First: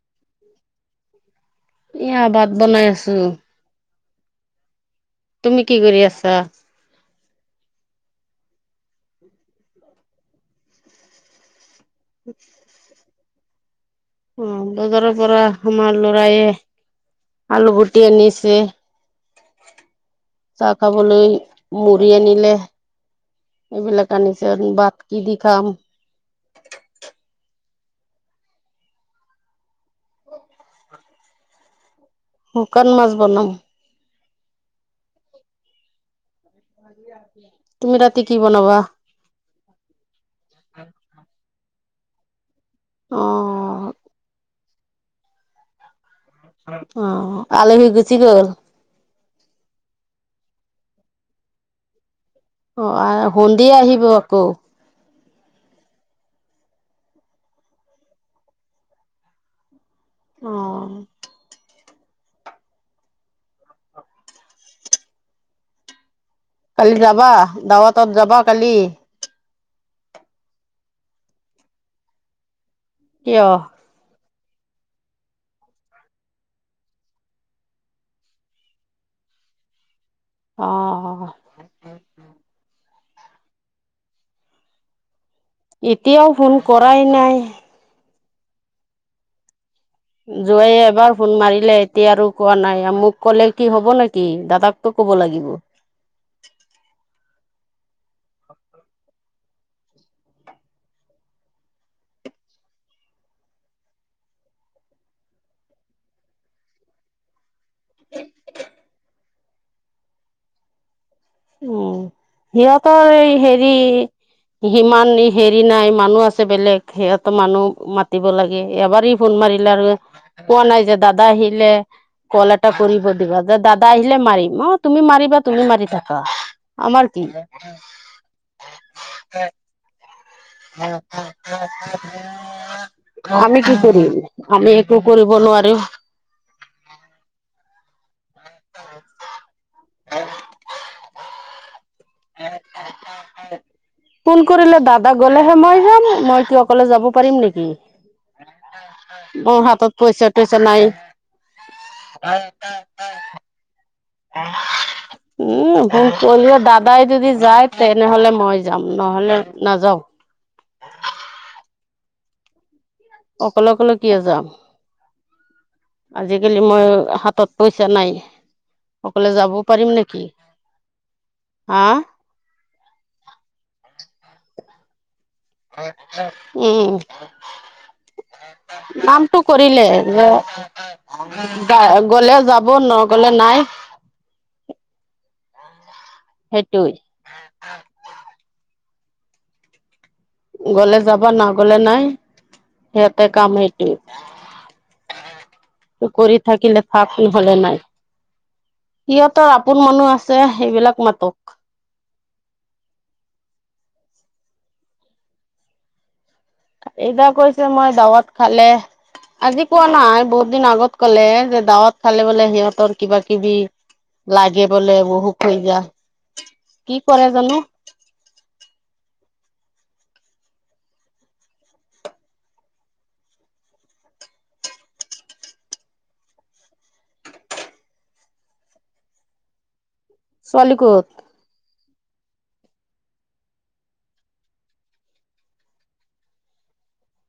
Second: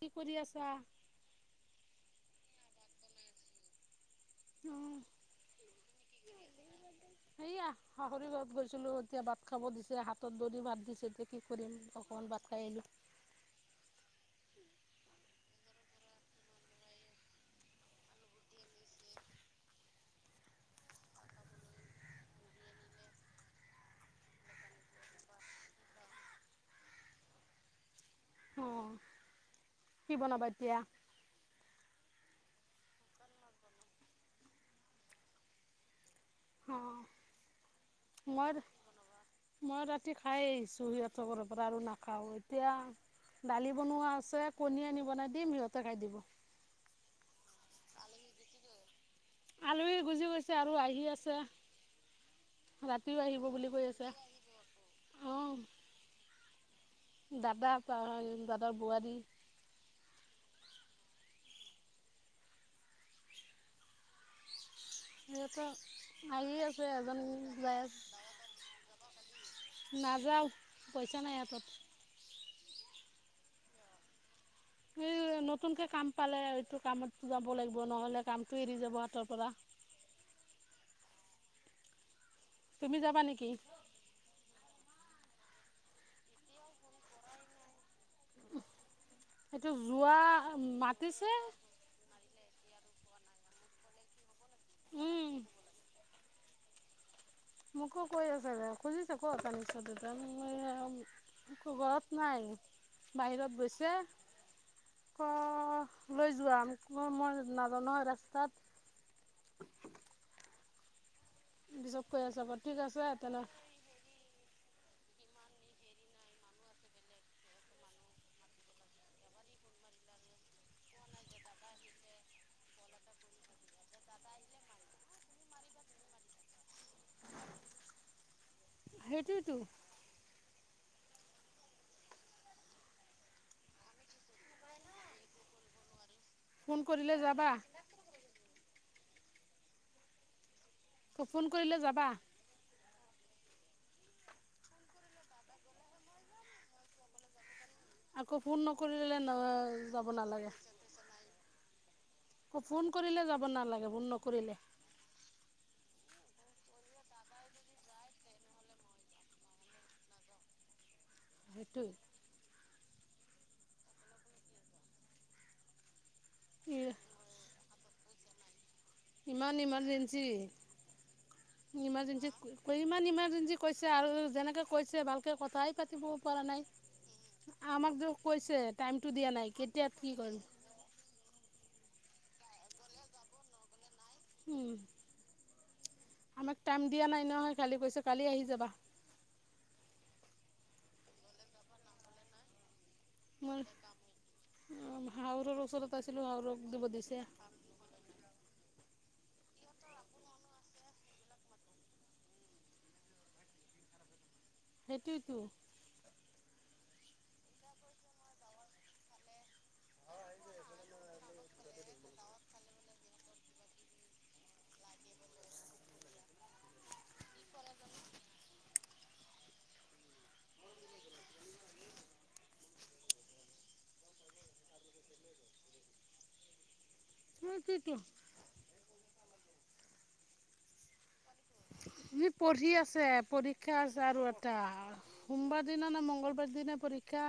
কি কৰি আছা এয়া ভাত বনাই আছো অ উম, তুমি কি কৰি আছা। সেয়া শাহৰি গাঁৱত গৈছিলো এতিয়া ভাত খাব দিছে হাতত ধৰি মাত দিছে এতিয়া কি কৰিম অকণমান বাত খাই আহিলোঁ। অ বজাৰ পৰা আমাৰ লৰায়ে। আলু গুটি আনিছে। চাহ খাবলৈ মোৰি আনিলে। এইবিলাক আনিছে বাট কি দি খাম অ', কি বনাবা এতিয়া। শুকান মাছ বনাম। অ দিয়া দিয়া মই মই ৰাতি খাই আহিছো সিহঁতৰ ঘৰত। ত আৰু নাখাও অ এতিয়া দালি বনোৱা আছে। কণী আনি বনাই দিম সিহঁতে খাই দিব। অ আলহি গুছি গ'ল। আলহী গুছি গৈছে আৰু আহি আছে। অ ৰাতিও আহ আহিব সুন্দি বুলি কৈ আহিব আছে। আকৌ। অ', দাদা দাদাৰ বোৱাৰী। অ। দেউতা আহি আছে কালি এজন যাবা কি কয় দাৱাতত যাবা কালি নাযাওঁ। পইচা নাই হাতত। কিয়! এই [inaudible] নতুনকে কাম পালে এইটো কামত যাব লাগিব নহলে কামটো এৰি যাব হাতৰ পৰা। অ অ। তুমি যাবা নেকি! এতিয়াও ফোন কৰাই নাই। এইটো যোৱা যোৱ এবাৰ মাতিছে ফোন মাৰিলে এতিয়া আৰু। কোৱা নাই আৰু মোক ক'লে কি হ'ব নেকি দাদাকতো কব উম লাগিব। [unintelligible] মোকো কৈ আছে দে খুজিছে কৈছিলে কত আনিছে মই আও ঘৰত নাই। বাহিৰত গৈছে। অ লৈ যোৱা কো মই নাজ নহয় ৰাস্তাত [inaudible] উ পিছত কৈ আছে হ'ব ঠিক আছে সিহঁতৰ এই তেনে হেৰি সিমান হেৰি নাই মানুহ আছে বেলেগ সিহঁতৰ মানুহ মাতিব লাগে এবাৰেই ফোন মাৰি আৰু কোৱা নাই যে দাদা আহিলে কল এটা কৰিব দিবা যে দাদা আহিলে মাৰিম অ তুমি মাৰিবা তুমি মাৰি থাকা আমাৰ কি সেইটোৱেতো আ কি কৰিম আমি একো কৰি [inaudible] ফোন কৰিলে যাবা। হ ফোন কৰিলে যাব। আ ফোন কৰিলে দাদা গলেহে মই যাম মই কি অকলে যাব পাৰিম নেকি,। আকৌ ফোন নকৰিলেলে ন মোৰ হাতত যাব পইচা নালাগে। তইচা নাই ফোন কৰিলে যাব নালাগে ন- উম কলও দাদাই যদি যায় তেনেহলে মই যাম নহলে নাযাও। টো অকলে অকলে কিয় যাম। আজিকালি মই হাতত পইচা নাই। অকলে যাব ইমান পাৰিম নেকি ইমাৰ্জেঞ্চি হা ইমাৰজেঞ্চি ক ইমান ইমাৰ্জেঞ্চি কৈছে। আৰু যেনেকে কৈছে ভাল- কথাই পাতিব পৰা নাই উম আমাক যে কৈছে টাইমতটো দিয়া কামটো নাই কৰিলে কেতিয়া কি- যে কৰিম গলে যাব নগলে নাই- উম আমাক টাইম সেইটোই দিয়া নাই নহয় কালি কৈছো কালি আহি যাবা। গলে যাবা নগলে নাই সিহঁতে কাম সেইটোৱে- অ হাউৰৰ ওচৰত আছিলো কৰি হাওৰক থাকিলে দিব থাক দিছে। নহলে নাই সিহঁতৰ আপোন মানুহ আছে সেইবিলাক মাতক- [inaudible] সেইটোটো এইদ কৈছে মই দাৱত খালে। আজি কোৱা নাই বহুত দিন আগত কলে যে দাৱত খালে বোলে সিহঁতৰ কিবা কিবি- লাগে বোলে বহুক হৈ যা কি কৰে জানো। [inaudible] শ কি কি? ছোৱালী কত? দি পঢ়ি আছে পৰীক্ষা আছে আৰু এটা সোমবাৰ দিনা নে মঙংগলবাৰ দিনা পৰীক্ষা।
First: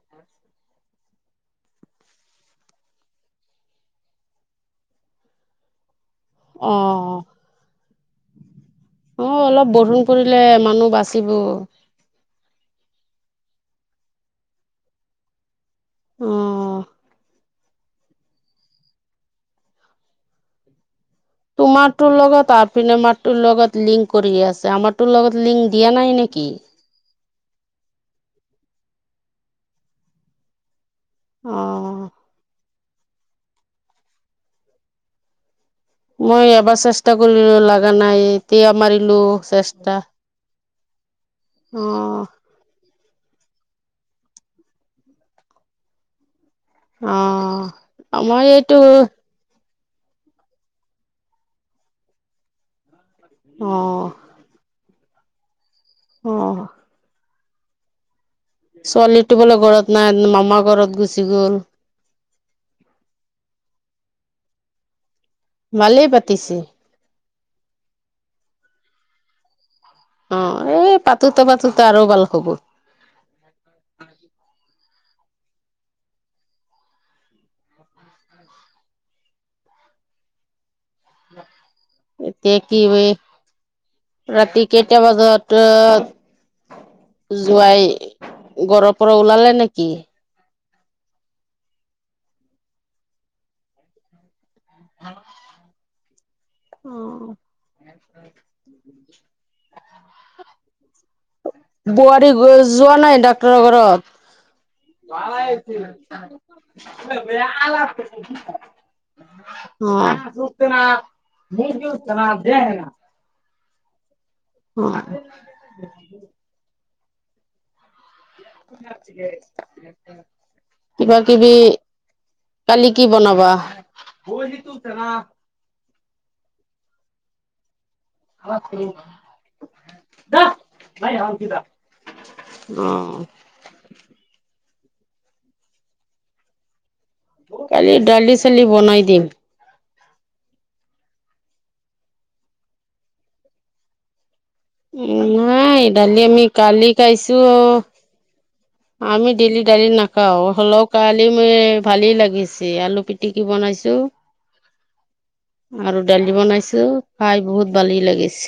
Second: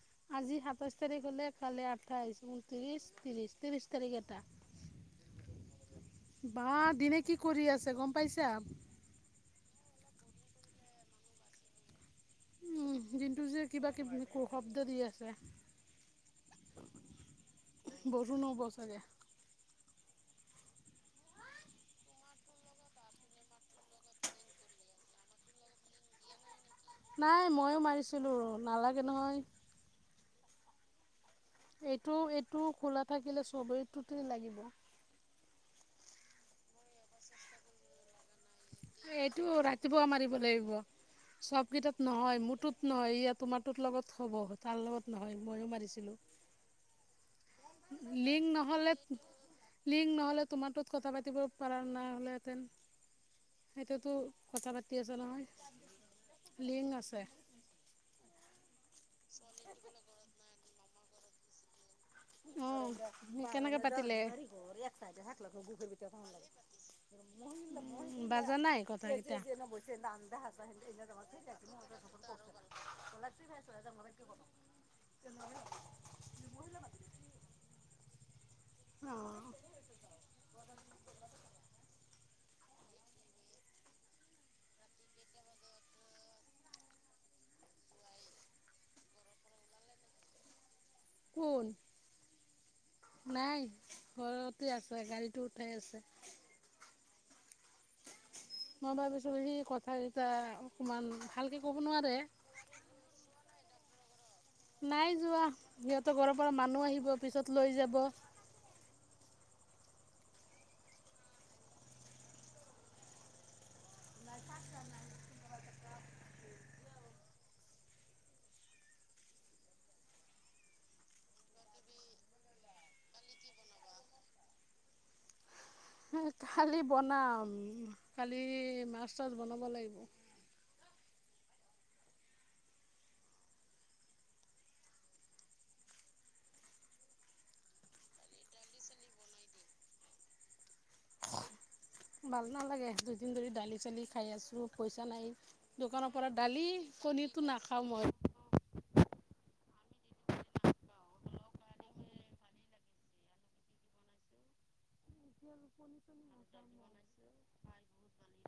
হয়। আজি সাতাইছ তাৰিখ হলে কালি আঠাইশ ঊনত্ৰিশ ত্ৰিশ ত্ৰিশ তাৰিখ এটা। [inaudible] বা দিনে অ', কি কৰি আছে গম পাইছা। অলপ বৰষুণ লই অ মানুহ বাচিব- দিনটো যে কিবা কিবি শব্দ দি আছে। অ বৰষুণ অ বচাগে তোমাৰ লগতনোৰ লগত লিং কৰি আছে আমাৰ ত লগত লিংক দিয়া নাই নেকি। কি- নাই ময়ো মাৰিছিলোঁ নালাগে নহয়। এইটো অ'। এইটো খোলা থাকিলে চষ্টবেৰীত লাগিব। মই এবাৰ চেষ্টা কৰিলো লাগা নাই। এতিয়া মাৰিলো এইটো চেষ্টা ৰাতিপুৱা মাৰিব লাগিব চব কেইটাত অ', নহয় মোৰটোত নহয়। এতিয়া তোমাৰ তৰ লগত হ'ব তাৰ লগত নহয় ময়ো মাৰিছিলো। অ আমাৰ এইটো। নহ'লে লিংক নহ'লে তোমাৰোত কথা পাতিব পৰা নাই হ'লেহেতেন। অ', সেইটোতো কথা পাতি আছে অ', নহয় লিং আছে। ছোৱালীটো বোলে ঘৰত নাই মামা ঘৰত গুচি গ'ল। অ কেনেকে পাতিলে। মালিয়ে পাতিছে। বাজা নাই কথাকেইটা। চ আন য [unintelligible] অ', এই পাতোতে পাতোতে আৰু ভাল হ'ব তলচি নেছ মুদকি প [unintelligible] এতিয়া কি বই ৰাতি কেইটা বজাত জোৱাই ঘৰৰ পৰা ওলালে নেকি? কোন, নাই ঘৰতে আছে গাড়ীটো উঠাই আছে। অ। মই ভাবিছো সি কথা এটা বোৱাৰী গ যোৱা নাই ডাক্তৰৰ ঘৰত? নাই যোৱা সিহঁতৰ ঘৰৰ পৰা ভ মানুহ আহিব পিছত লৈ যাব মল [unintelligible] উম। অ। কিবা কিবি কালি কি বনাবা? কালি বনাম, কালি মাছ চাছ বনাব লাগিব। নাই আৰু কিবা? উম। কালি দালি চালি বনাই দিম। ভাল নালাগে, দুদিন ধৰি দালি চালি খাই আছো। পইচা নাই, দোকানৰ পৰা আমি দালি কালি কণীটো খাইছোঁ নাখাওঁ মই। আমি ডেলি দালি নাখাও, হলেও কালি মোৰ ভালেই লাগিছে আলু পিটিকি বনাইছো। চু। আৰু দালি বনাইছো, খাই বহুত ভালেই লাগিছে।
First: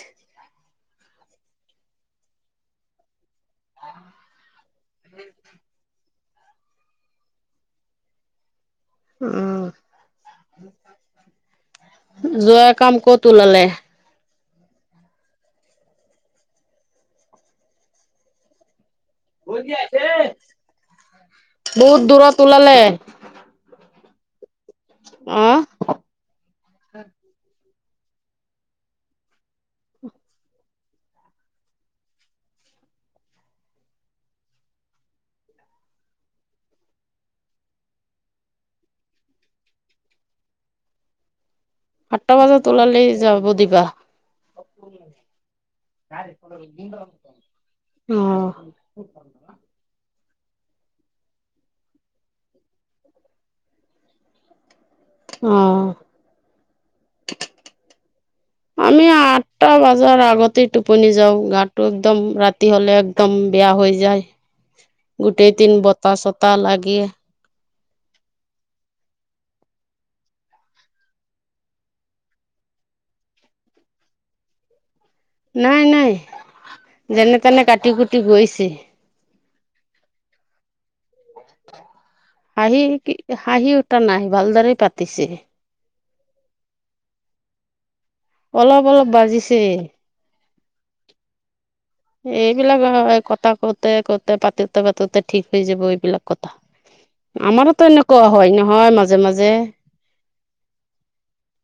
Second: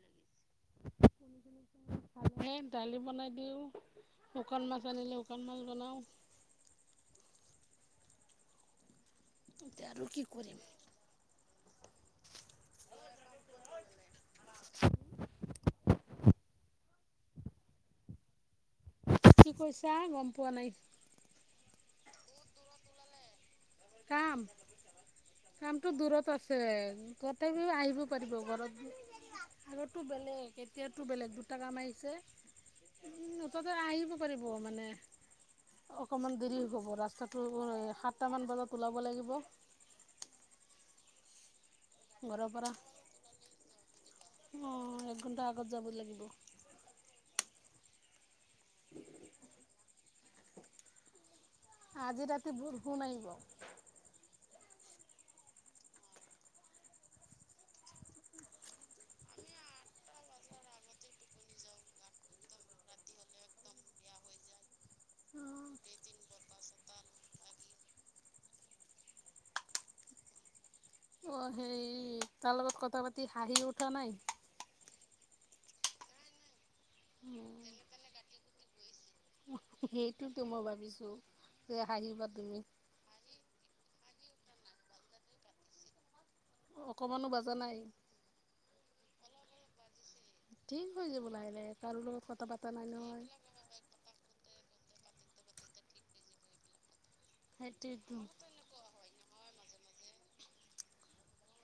আ দালি বনাই দিওঁ, শুকান মাছ আনিলে শুকান মাছ বনাও। [unintelligible] উম এতিয়া আৰু কি কৰিম। জোৱাই কাম ক'ত ওলালে? [unintelligible] কি কৈছা গম পোৱা নাই বহুত দূৰত ওলালে। কাম, অ কামটো দূৰত আছে তথাপি আহি বু পাৰিব ঘৰত, মোৰটো বেলেগ এতিয়াতো বেলেগ দুটা কাম আহিছে। উম মুঠতে আহিব পাৰিব মানে অকমান দেৰি হ'ব, ৰাস্তাটো সাতটা মান বজাত ওলাব লাগিব। আঠটা ঘৰৰ বজাত পৰা ওলালে যাব দিবা। অঁ এক ঘণ্টা আগত যাব লাগিব ন [unintelligible] অহ। আজি ৰাতি বোৰষূণ আহিব। অহ। আমি আঠটা বজাৰ আগতেই টোপনি যাও, গাটো একদম ৰাতি হলে একদম বেয়া হৈ যায়, গোটেই দিন বতাহ চতাহ লাগে। অ সেই তাৰ লগত কথা পাতি হাঁহি উঠা নাই? নাই নাই, যেনে তেনে কাটি কুটি গৈছে। সেইটোতো মই ভাবিছো। হাঁহি কি হাঁহি উটা নাই ভালদৰে পাতিছে। অকমানো বাজা নাই? অলপ অলপ বাজিছে। ঠিক হৈ যাব লাহে লাহে, কাৰো লগত কথা পতা এইবিলাক নাই নহয়। থা পাতোতে ঠিক হৈ যাব এইবিলাক কথা। আমাৰতো সেইটোৱেতো এনেকুৱা হয় নহয় মাজে মাজে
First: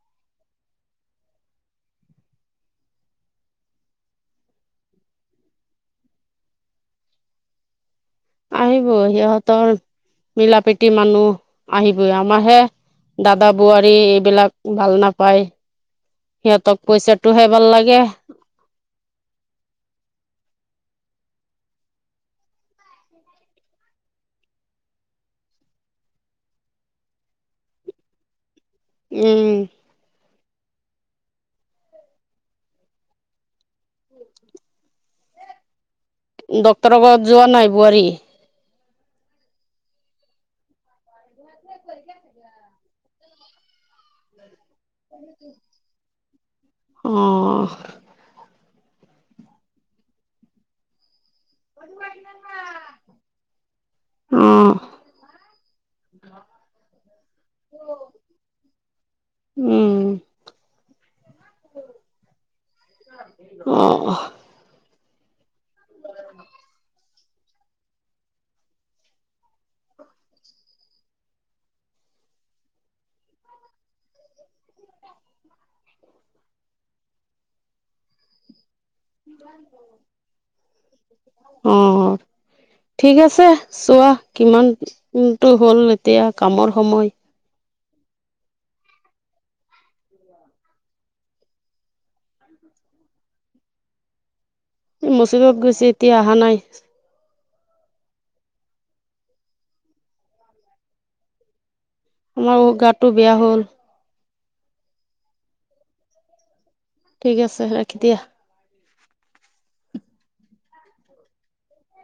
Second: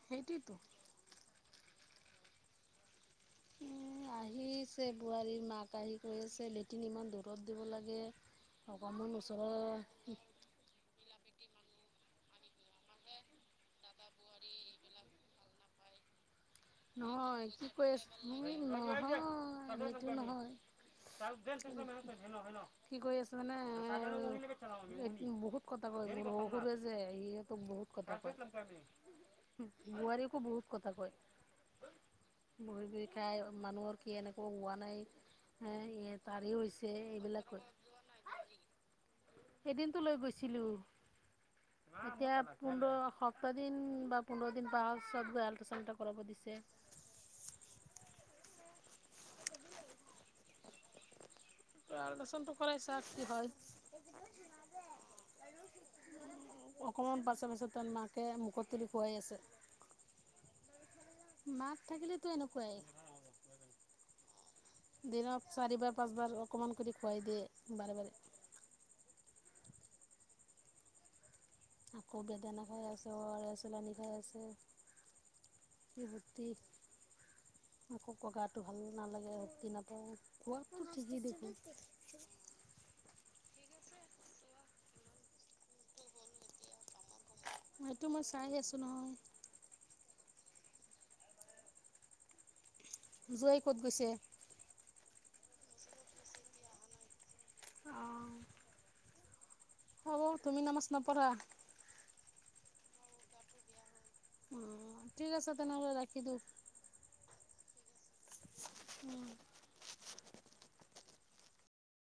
সেইটোৱেতো উ আহিছে বোৱাৰীৰ মাক আহি কৈ আছে লেটিন ইমান দূৰত দিব লাগে। আহিবই অকণমান সিহঁতৰ ওচৰৰ মিলা-পীতি মানুহ আহিবই আমাৰ হে দাদা বোৱাৰী এইবিলাক ভাল নাপায়। সিহঁতক নহয় পইচাটোহে ভাল কি কৈ লাগে আছো নহয় সেটো নহয়। কি কৰি আছোনে এইটো বহুত কথা বহুত আছে এয়ে ক বহুত কথা কয় উম কো বহুত কথা কয়। বহি বহি খাই মানুহৰ কি এনেকুৱা হোৱা নাই হে তাৰে হৈছে ডক্তৰৰ ঘৰত যোৱা এইবিলাক কয় নাই বোৱাৰী। এদিনতো লৈ গৈছিলো। এতিয়া পোন্ধৰ সপ্তাহ দিন বা পোন্ধৰ। দিন পাৰছত গৈ আল্ট্ৰা চন এটা কৰাব দিছে অ ত আলট্ৰাচনটো কৰাইছা কি হয় অ অকমান পাছত পাছত তা মাকে মুখত তুলি খুৱাই আছে উম মাক থাকিলেতো এনেকুৱাই। অ দিনত চাৰিবাৰ পাঁচবাৰ অকমান কৰি খুৱাই দিয়ে বাৰে বাৰে। আকৌ বেদানা খাই আছে অআৰএচ আনী খাই আছে [unintelligible] মোক কগাটো ঠিকেই দেখোন অ ঠিক আছে। চোৱা কিমানটো হ'ল এতিয়া কামৰ সময়। এইটো মই চাই আছো নহয়। জোঁৱাই ক'ত গৈছে মচিদত গৈছে এতিয়া অহা নাই হ'ব তুমি নামাচ নপঢ়া আমাৰ গাতটো বেয়া হ'ল। অ ঠিক আছে তেনেহলে ৰাখি দিও। ঠিক আছে ৰাখি দিয়া। উম